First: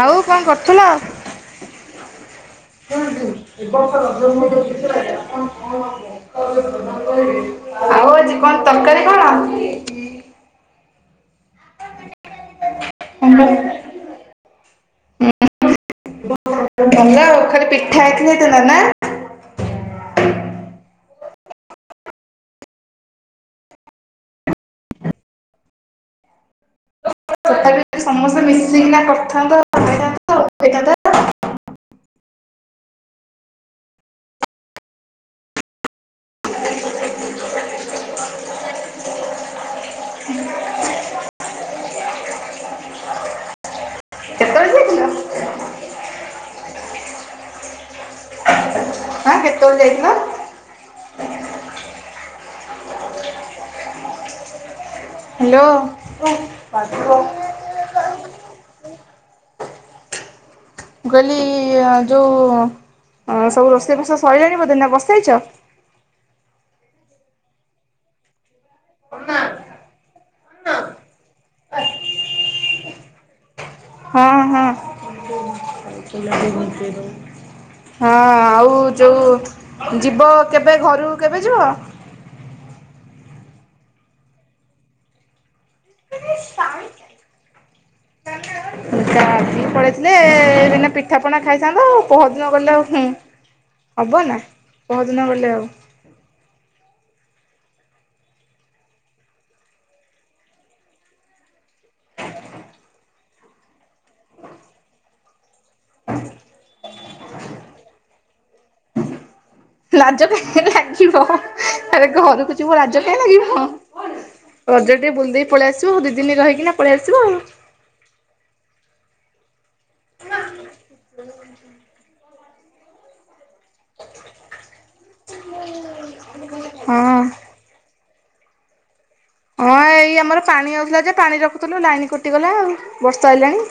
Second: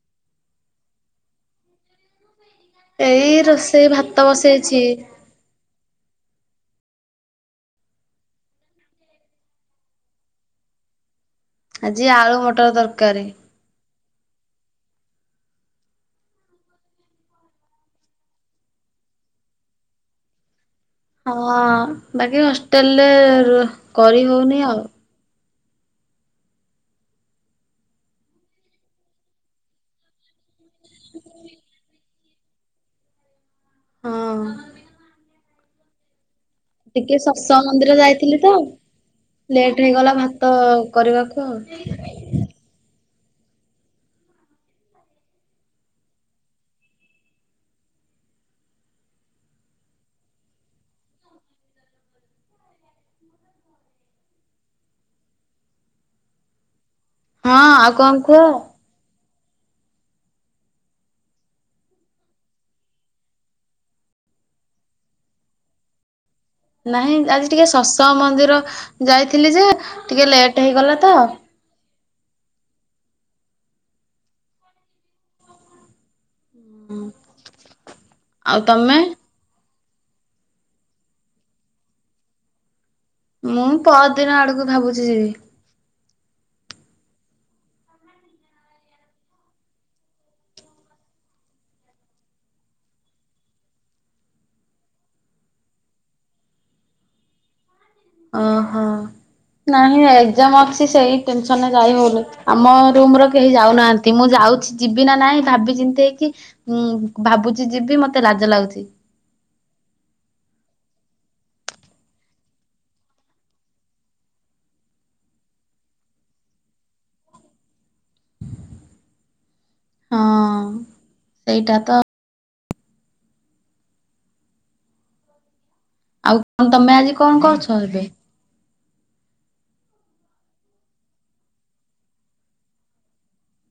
ଆଉ କଣ କରୁଥିଲ? ଏଇ ହଁ ଏ ରୋଷେଇ ବର୍ଷ ଭାତ ବସେଇଛି ଆଉ ଆଜି କଣ ତରକାରୀ କଣ? ଆଜି ଆଳୁ ମଟର ତରକାରୀ। ଭଲ କାଲି ପିଠା ଆଇଥିଲା ଥିଲା ନା ହଁ ବାକି ହଷ୍ଟେଲରେ ରୋ କରି ହଉନି ଆଉ। ତଥାପି ସମସ୍ତେ ମିଶିକିନା କରିଥାନ୍ତ ନେଇଥାନ୍ତ [unintelligible] ହଁ। ଟିକେ ସତସଂ ମନ୍ଦିର ଯାଇଥିଲି ତ ଲେଟ ହେଇଗଲା ଭାତ କରିବାକୁ ଆଉ। ଯାଇଥିଲ? କେତେବେଳେ ଯାଇଥିଲ? ହ୍ୟାଲୋ। ହଁ ଆଉ କଣ କୁହ? ମୁଁ କହିଲି ଯୋଉ ସବୁ ରୋଷେଇ ବାସ ସରିିଲାଣି ବଧେ ନା ବସେଇଛ? ନାହିଁ ଆଜି ଟିକେ ସତସଙ୍ଗ ମନ୍ଦିର ଯାଇଥିଲି ଯେ ଟିକେ ଲେଟ୍ ହେଇଗଲା ତ। ହଁ ହଁ [unintelligible] ହଁ ଆଉ ଯୋଉ ଯିବ କେବେ ଘରକୁ କେବେ ଯିବ? ମୁଁ ପର ଦିନ ଆଡକୁ ଭାବୁଛି ଯିବି। କା ଆଜି ପଳେଇଥିଲେ ବିନା ପିଠା ପଣା ଖାଇଥାନ୍ତ ଆଉ ପହର ଦିନ ଗଲେ ଆଉ ହୁଁ ହବ ନା ପହର ଦିନ ଗଲେ ଆଉ ଅ ହଁ ନାଇଁ ଏଗଜାମ ଅସି ସେଇ ଟେନ ସନରେ ଯାଇ ହୋଉନି ଆମ ରୁମ ର କେହି ଯାଉନାହାନ୍ତି ମୁଁ ଯାଉଛି ଯିବି ନା ନାଇଁ ଭାବି ଚିନ୍ତି ହେଇକି ଭାବୁଛି ଯିବି ମତେ ଲାଜ ଲାଗୁଛି। ଲାଜ କାହିଁକି ଲାଗିବ ଆରେ ଘରକୁ ଯିବ ଲାଜ କାହିଁକି ଲାଗିବ ରଜ ଟିକେ ବୁଲି ଦେଇକି ପଳେଇ ଆସିବ ଦି ଦିନ ରହିକି ନା ପଳେଇ ଆସିବ ଆଉ। ହଁ ସେଇଟା ତ [unintelligible] ହୁଁ। ଆଉ ଆଉ ତମେ ଆଜି କଣ କରୁଛ ଏବେ? ହଁ ଏଇ ଆମର ପାଣି ଆଉଥିଲା ଯେ ପାଣି ରଖୁଥିଲୁ ଲାଇନ କଟିଗଲା ଆଉ ବର୍ଷା ଆଇଲାଣି।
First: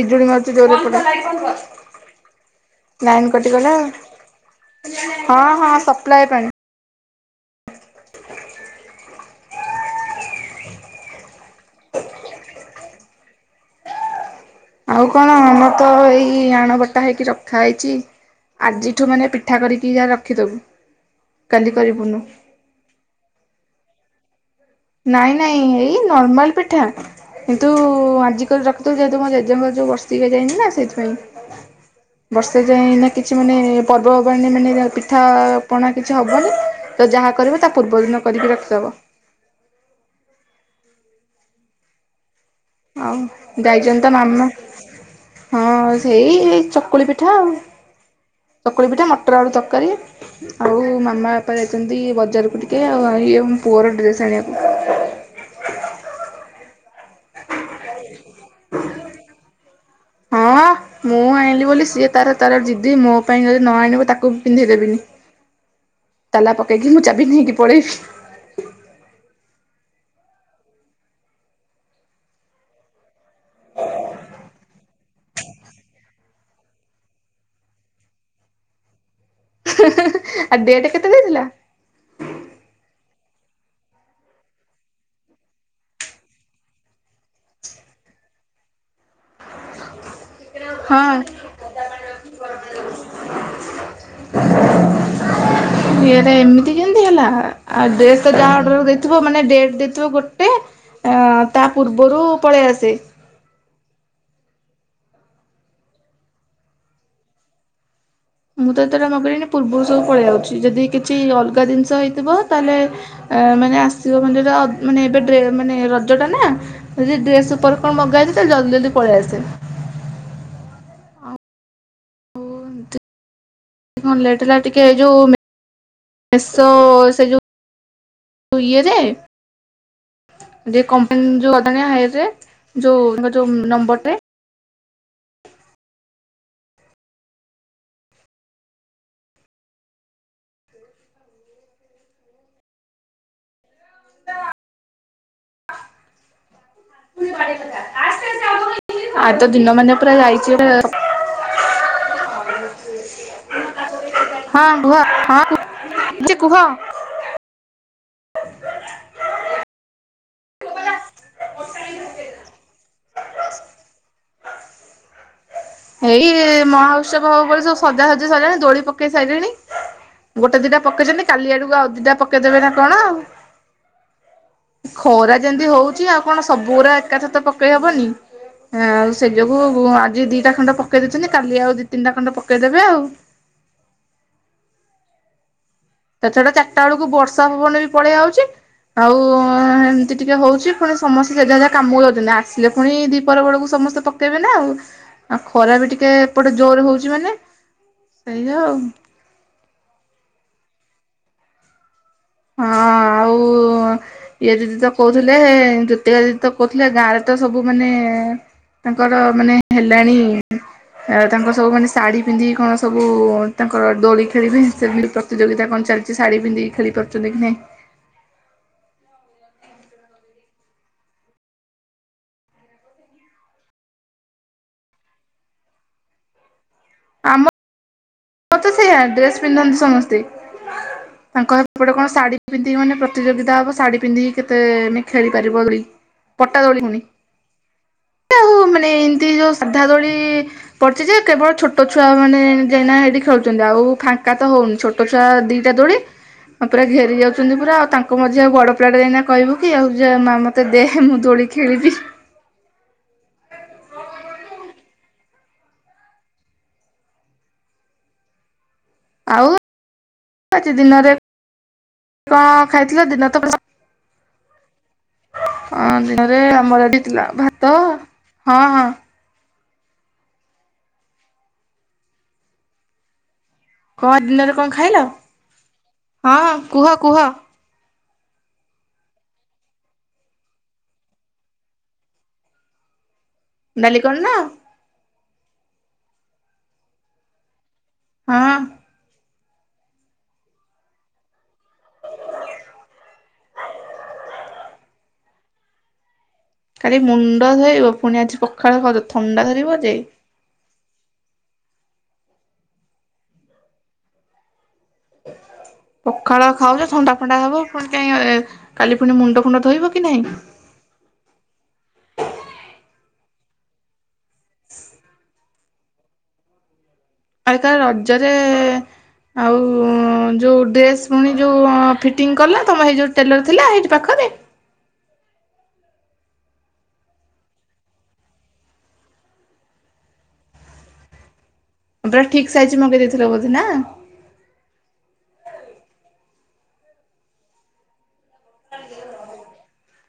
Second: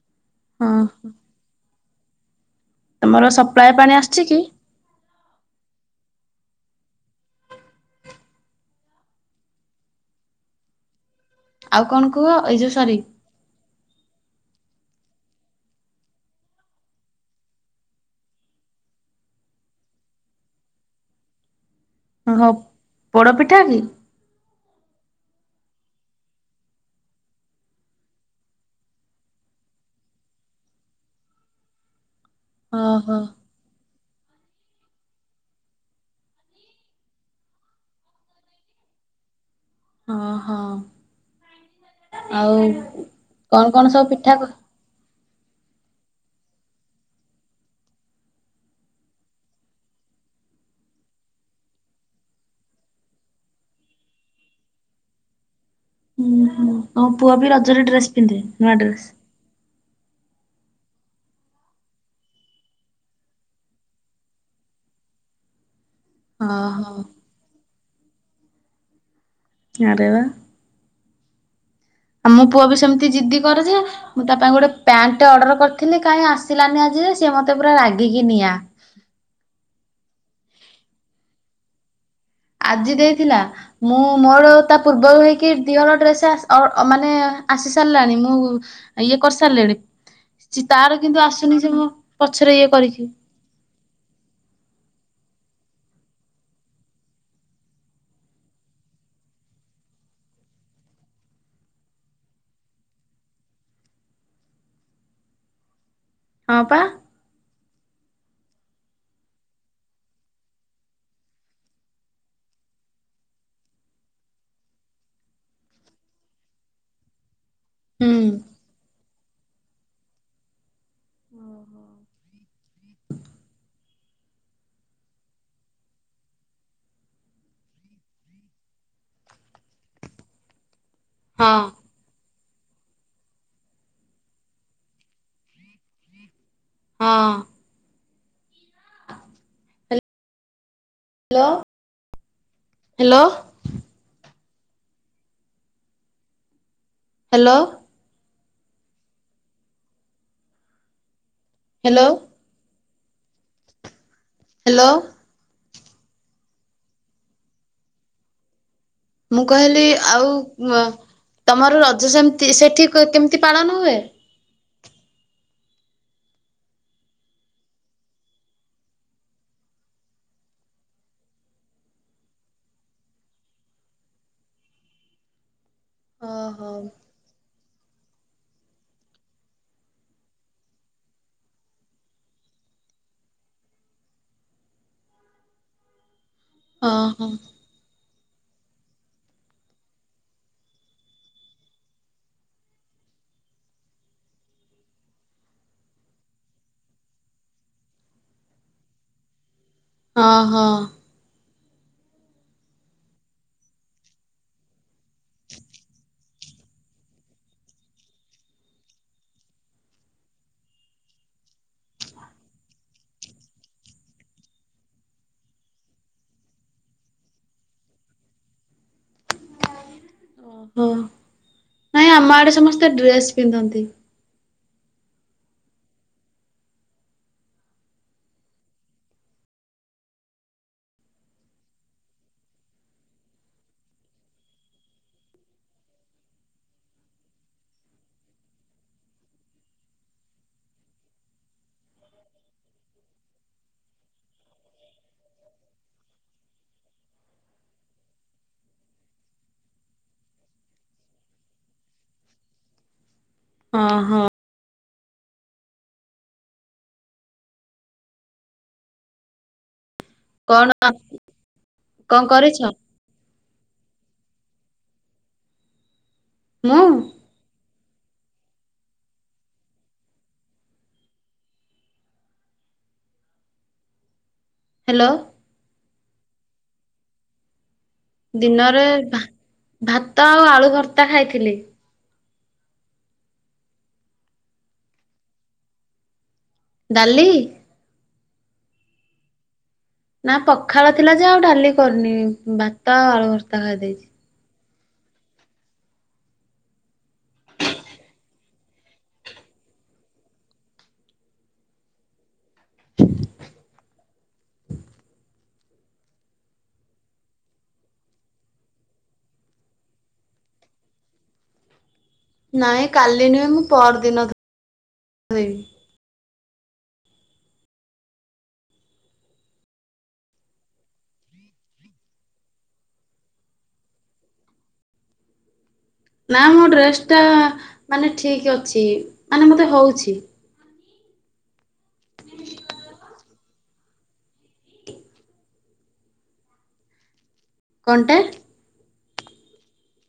ବିଜୁଳି ମାରୁଛି ଜୋରେ ହଁ ଏପଟେ। ତମର ଲାଇନ ସପ୍ଲାଏ କଟିଗଲା ପାଣି ଆସୁଛି କି? ହଁ ହଁ ସପ୍ଲାଏ ପାଣି। ଆଉ କଣ କୁହ ଏଇ ଯୋଉ ସରି। ଆଉ କଣ ଆମର ତ ଏଇ ଆଣ ବଟା ହେଇକି ରଖା ହେଇଛି ଆଜିଠୁ ମାନେ ପିଠା କରିକି ଯା ରଖିଦବୁ କାଲି କରିବୁନୁ। ଓଃ ପୋଡ ପିଠା କି? ନାଇଁ ନାଇଁ ଏଇ ନର୍ମାଲ ପିଠା କିନ୍ତୁ ଆଜିିକରି ରଖିଦବୁ ଯେହେତୁ ମୋ ଜେଜେଙ୍କର ଯୋଉ ବର୍ଷିକିଆ ଯାଇନି ନା ସେଇଥିପାଇଁ। ବର୍ଷେ ଯାଇ ନା ଓହୋ କିଛି ମାନେ ଏପ ପର୍ବପର୍ବାଣୀରେ ମାନେ ପିଠା ପଣା କିଛି ହବନି ତ ଯାହା କରିବ ତା ପୂର୍ବ ଦିନ କରିକି ରଖିଦବ। ଅ ହ। କଣ ଆଉ କଣ ଯାଇଛନ୍ତି ସବୁ ତ ପିଠା ହୁଁ ମାମୁଁ। ହଁ ସେଇ ଚକୁଳି ପିଠା ଆଉ ଚକୁଳି ପିଠା ମଟର ଆଳୁ ତରକାରୀ ଆଉ ମାମା ବାପା ଯାଇଛନ୍ତି ବଜାରକୁ ଟିକେ ଆଉ ଇଏ ଆମ ପୁଅର ଡ୍ରେସ୍ ଆଣିବାକୁ। ହୁଁ ତମ ପୁଅ ବି ରଜରେ ଡ୍ରେସ ପିନ୍ଧେ ନୂଆ ଡ୍ରେସ? ହଁ ମୁଁ ଆଇଁଲି ବୋଲି ସିଏ ତାର ତାର ଜିଦି ମୋ ପାଇଁ ଯଦି ନ ଆଣିବ ତାକୁ ବି ପିନ୍ଧେଇଦେବିନି। ତାଲା ପକେଇକି ଓହୋ ମୁଁ ଚାବି ନେଇକି ପ ପଳେଇବି। ଆରେ ବା। ଆମ ପୁଅ ବି ସେମିତି ଜିଦି କରେ ଯେ ମୁଁ ତା ପାଇଁ ଗୋଟେ ପ୍ୟାଣ୍ଟ ଅର୍ଡର କରିଥିଲି କାଇଁ ଆସିଲାନି ଆଜି ଯାଏ ସିଏ ମତେ ପୁରା ରାଗିକି ନିଆଁ। ଆଉ ଡେଟ କେତେ ଦେଇଥିଲା? ଆଜି ଦେଇଥିଲା ମୁଁ ମୋର ତା ପୂର୍ବରୁ ହେଇକି ଦି ହଳ ଡ୍ରେସ ଆସି ଅ ମାନେ ଆସି ସାରିଲାଣି ମୁଁ ଇଏ କରିସାରିଲିଣି ଚି ତାର ହଁ କିନ୍ତୁ ଆସୁନି ସେ ମୋ ପଛରେ ଇଏ କରିକି ଇଟା ଏମିତି କେମତି ହେଲା ଡେଟ ତ ଯାହା ଅଡର ଦେଇଥିବ ମାନେ ଡେଟ ଦେଇଥିବ ଗୋଟେ ତା ପୂର୍ବରୁ ପଳେଇ ଆସେ ହଁ ପା। ମୁଁ ତ ଏତେଟା ମଗେଇଲିଣି ପୂର୍ବରୁ ସବୁ ପଳେଇ ଯାଉଛି ଯଦି କିଛି ଅଲଗା ଜିନିଷ ହେଇଥିବ ତାହେଲେ ମାନେ ଆସିବ ମାନେଟ ମାନେ ଏବେ ମାନେ ରଜ ଟା ନା ଯଦି ଡ୍ରେସ୍ ଉପର କଣ ହୁଁ ମଗାଇଚି ତ ଜଲଦି ଜଲଦି ପଲେଇଆସେ। ହଉନ୍ତୁ। ଲେଟ୍ ହେଲା ଟିକେ ଯଉ ମେସୋ ସେ ଯଉ ଇଏରେ ଟିକେ କମ ଅନ ଯୋଉ ହଁ ଅଦାଣିଆ ହାଇର ରେ ଯୋଉ ତାଙ୍କର ଯୋଉ ନମ୍ବରଟେ ହଁ। Hello hello. ହ୍ୟାଲୋ। ଆ ତ ଦିନ ମାନ ପୁରା ଯାଇଚି ଅ ହ୍ୟାଲୋ। [inaudible] ହଁ ଭୁହ ହ୍ୟାଲୋ ହଁଉ। ଛି କୁହ। ମୁଁ କହିଲି ଆଉ ତମର ରଜ ସେମିତି ସେଠିକି କେମିତି ପାଳନ ହୁଏ। ଏଇ ମହା ଉତ୍ସବ ହବ ବୋଲି ସବୁ ସଜା ସଜା ସାରିଲାଣି ଦୋଳି ପକେଇ ସାରିଲେଣି ଗୋଟେ ଦିଟା ପକେଇଛନ୍ତି କାଲି ଆଡକୁ ଆଉ ଦିଟା ପକେଇଦବେ ନା କଣ ଆଉ। ଖରା ଯେମିତି ହଉ ଆଉ କଣ ସବୁ ଓହୋ ଗୁରା ଏକାଥ ହବନି ଆଉ ସେ ଯୋଗୁ ଆଜି ଦି ଦୁଟା ଖଣ୍ଡ ପକେଇ ଦେଇଉଛନ୍ତି କାଲି ଆଉ ଦି ତିନିଟା ଖଣ୍ଡ ପକେଇଦେବେ ଆଉ। ସେତଟା ଚାରଟା ବେଳକୁ ଓହୋ ବର୍ଷା ପବନ ବି ପଳେଇ ଆଉଛି। ଆଉ ଏମିତି ଟିକେ ହଉଛି ପୁଣି ସମସ୍ତେ ସେ ଯେଝା ଯେଝା କାମକୁ ଯାଉଛନ୍ତି ।ଆସିଲେ ପୁଣି ଦି ପହର ବେଳକୁ ସମସ୍ତେ ପକେଇବେ ନା ଆଉ ଆଉ ଖରା ବି ଟିକେ ଏପଟେ ଜୋର ହଉଛି ମାନେ ସେଇଆ ଆଉ। ହ ହୋ। ହଁ ଆଉ ଇଏ ଦିଦି ତ କହୁଥିଲେ ଜୋତିକା ଦିଦି ତ କହୁଥିଲେ ଗାଁ ରେ ତ ସବୁ ମାନେ ତାଙ୍କର ମାନେ ହେଲାଣି ତାଙ୍କର ସବୁ ମାନେ ଶାଢୀ ପିନ୍ଧିକି କଣ ସବୁ ତାଙ୍କର ଦୋଳି ଖେଳିବେ। ସେମିତି ପ୍ରତିଯୋଗିତା କଣ ଚାଲିଛି ଶାଢୀ ପିନ୍ଧିକି ଖେଳି [inaudible] ଓହୋ ନାଇଁ ଆମ ଆଡେ ସମସ୍ତେ ଡ୍ରେସ ପିନ୍ଧନ୍ତି। ଆମ ମତେ ସେ ଡ୍ରେସ ପିନ୍ଧନ୍ତି ସମସ୍ତେ । ତାଙ୍କ ସେପଟେ କଣ ଶାଢୀ ପିନ୍ଧିକି ମାନେ ପ୍ରତିଯୋଗିତା ହବ ଶାଢୀ ପିନ୍ଧିକି କେତେ ଖେଳି ପାରିବ ଦୋଳି ପଟା ଦୋଳି ପୁଣି ।ଆଉ ମାନେ ଏମତି ଯୋଉ ସାଧା ଦୋଳି ପଡିଛି ଯେ କେବଳ ଛୋଟ ଛୁଆ ମାନେ ଯାଇ ଖେଳୁଛନ୍ତି ଆଉ ଫାଙ୍କା ତ ହଉନି ।ଛୋଟ ଛୁଆ ଦିଟା ଦୋଳି ଆଉ ପୁରା ଘେରି ଯାଉଛନ୍ତି ପୁରା ଆଉ ତାଙ୍କ ମଝୀରେ ଆଉ ବଡ ପିଲାଟା ଯାଇକିନା କହିବକି ଆଉ ମା ମତେ ଦେ ମୁଁ ଦୋଳି ଖେଳିବି। ଅ ହୋ। ଆଉ କଣ ଅଛି ଦିନରେ କଣ ଖାଇଥିଲ। ଦିନ ତ ଆ ମୁଁ ଆମରଏଠିଥିଲା ଭାତ ହଁ ହଁ। କଣ ଦିନରେ କଣ ଖାଇଲ? ହ୍ୟାଲୋ ହଁ ହଁ କୁହ କୁହ। ଦିନରେ ଭା ଭାତ ଆଉ ଆଳୁ ଭର୍ତ୍ତା ଖାଇଥିଲି। ଡାଲି କରିନ। ଡାଲି। ହଁ। ନା ପଖାଳ ଥିଲା ଯେ ଆଉ ଡାଲି କରିନି। ଭାତ ଆଉ ଆଳୁ ଭର୍ତା ଖାଇଦେଇଚି। କାଲି ମୁଣ୍ଡ ଧୋଇବ ପୁଣି ଆଜି ପଖାଳ ଖାଉଛ ଥଣ୍ଡା ଧରିବ ଯେ। ପଖାଳ ଖାଉଚ ଥଣ୍ଡା ପଣ୍ଡା ହବ ପୁଣି କାଇ କାଲି ପୁଣି ମୁଣ୍ଡ ଫୁଣ୍ଡ ଧୋଇବ କି ନାହିଁ। ନାଇଁ କାଲି ନୁହେଁ ମୁଁ ପରଦିନ ଧୋଇବି। ଆରେ ତାହାଲେ ରଜରେ ଆଉ ଯୋଉ ଡ୍ରେସ୍ ପୁଣି ଯୋଉ ଫିଟିଂ କଲା ତମ ହେଇ ଯୋଉ ଟେଲର ଥିଲା ହେଇଠି ପାଖରେ। ନା ମୋ ଡ୍ରେସ ଟା ମାନେ ଠିକ ଅଛି ।ମାନେ ମତେ ହଉଛି। ପୁରା ଠିକ ସାଇଜ ମଗେଇ ଦେଇଥିଲ ବୋଧେ ନା। କଣ୍ଟା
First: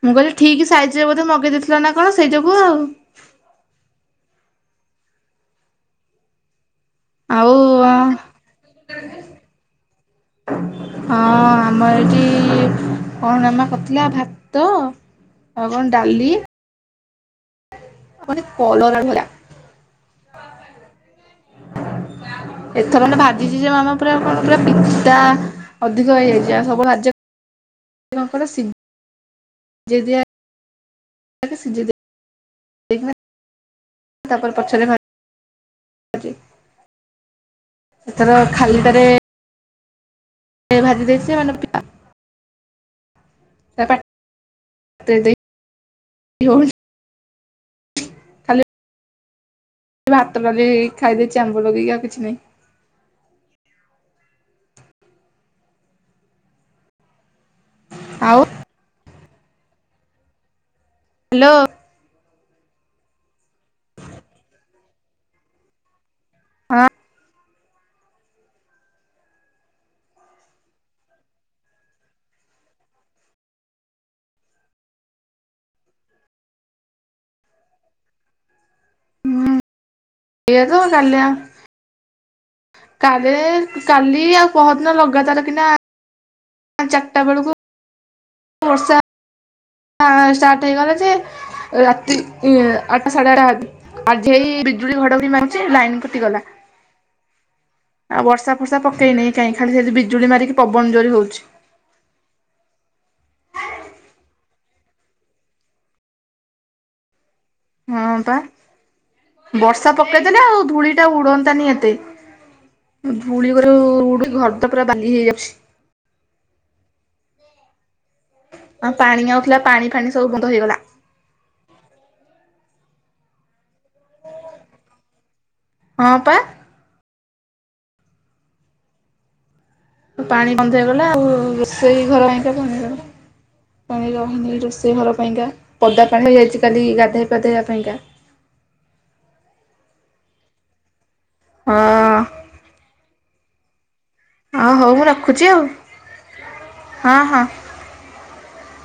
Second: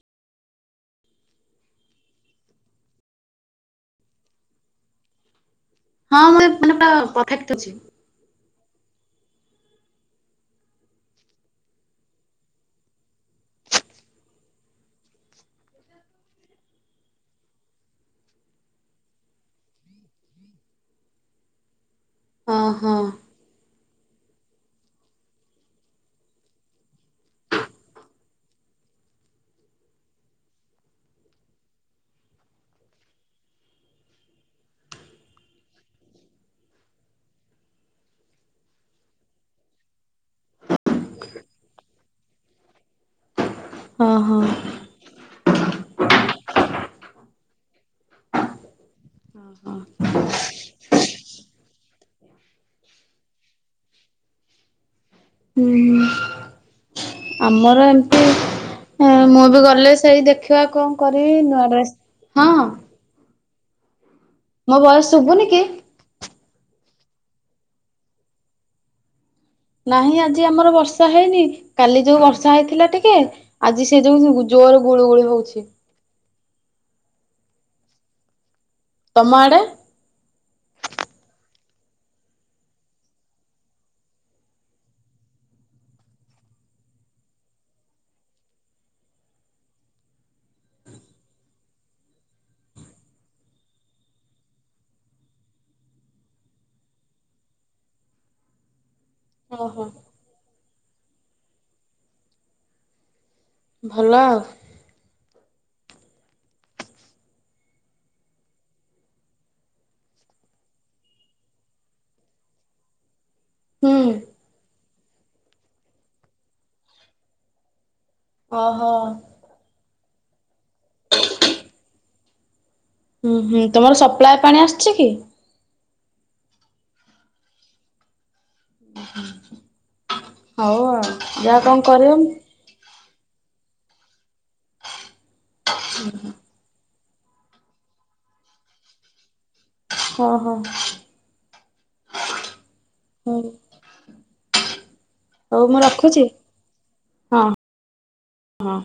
ମୁଁ କହିଲି ଠିକ ସାଇଜ ରେ ବୋଧେ ମଗେଇ ଦେଇଥିଲ ନା କଣ ସେଇ ଯୋଗୁ ଆଉ। ହଁ [inaudible] ମାନେ ପୁରା ପରଫେକ୍ଟ ଅଛି। ଆଉ [inaudible] ହଁ ଆମର ଏଠି କଣ ମାମା କରିଥିଲା ଭାତ ଆଉ କଣ ଡାଲି ମାନେ କଲରା [inaudible] ଓହୋ। ଏଥର ମାନେ ଭାଜିଚି ଯେ ମାମା ତାପରେ ଆଉ କଣ କହିଲ ପିତା ଅଧିକ ହେଇଯାଇଚି ଆଉ ସବୁ [unintelligible] ତାପରେ ପଛରେ ଭା ସେଥର ଖାଲିଟାରେ ଭାଜିି ଦେଇଥିଲି ମାନେ ପିିତା ହଁ ହଁ [inaudible] ଖାଲି ଭାତ ଡାଲି ଖାଇଦେଇଚି ଆମ୍ବ ଲଗେଇକି ଆଉ କିଛି ନାହିଁ। ହୁଁ ହୁଁ। ଆମର ଏମିତି ଆଉ ହେଁ। ମୁଁ ଏବେ ଗଲେ ସେଇ ଦେଖିବା କଣ? କରି ହ୍ୟାଲୋ ନୂଆ ଡ୍ରେସ୍ ହଁ ମୋ ଭଏସ ଶୁଭୁନି କି ଆ ନହିଁ ଆଜି ଆମର ବର୍ଷା ହେଇନି କାଲି ଯୋଉ ବର୍ଷା ହେଇଥିଲା ଟିକେ ଆଜି ସେ ଯୋଉ ଜୋରେ ଗୁଳୁ ଗୁଳିୁ ହଉଚି ତମ ହୁଁ ଆଡେ? ସେଇୟା ତ ଡାଲି ଆ କାରେ କାଲି ଆଉ ପହରଦିନ ଲଗାତାର କିନା ଚାରିଟା ବେଳକୁ ବର୍ଷା ଆ ଷ୍ଟାର୍ଟ ହେଇଗଲା ଯେ ରାତି ଆଠଟା ସାଢ଼େ ଆଠଟା ଆଜି ହେଇ ବିଜୁଳି ଘଡ଼ଘଡି ମାରୁଚି ଲାଇନ କଟିଗଲା। ଆଉ ବର୍ଷା ଫର୍ଷା ପ କେଇନି କାଇଁ ଖାଲି ଓହୋ ସେନ୍ତି ବିଜୁଳି ମାରିକି। ପବନ ଯୋରି ହେଉଛି। ଭଲ। ହଁ ପା ବର୍ଷା ପକେଇଦେଲେ ଆଉ ଧୂଳି ଟା ଉଡନ୍ତାନି ଏତେ ପୁଳ ହୁଁ କରିକ ଘର ତ। ପୁରା ବାଧି ହେଇଯାଉଛି। ଆ ଓହୋ। ପାଣି ଆଉଥିଲା ପାଣି ଫାଣି। ସବୁ ବନ୍ଦ ହୋଇଗଲା। ହୁଁ ହୁଁ ତମର ସପ୍ଲାଏ ପାଣି ଆସିଛି କି। ହଁ ପା। ହ। ପାଣି ବନ୍ଦ ହେଇଗଲା ଆଉ ରୋଷେଇ କରିବ ଘର ହେ ପେଇଗଲା। ପାଣି ରହିନି ରୋଷେଇ ଘର ପାଇଁକା ପଦା କଣ୍ଡ ହେଚ କଲି ଦେପଦବା ପାଇଁକା ହ ହୋ ହଁ ହଁ ହଁ ହଉ ମୁଁ ରଖୁଛି ଆଉ ରଖୁଛି ହଁ ହଁ ହଁ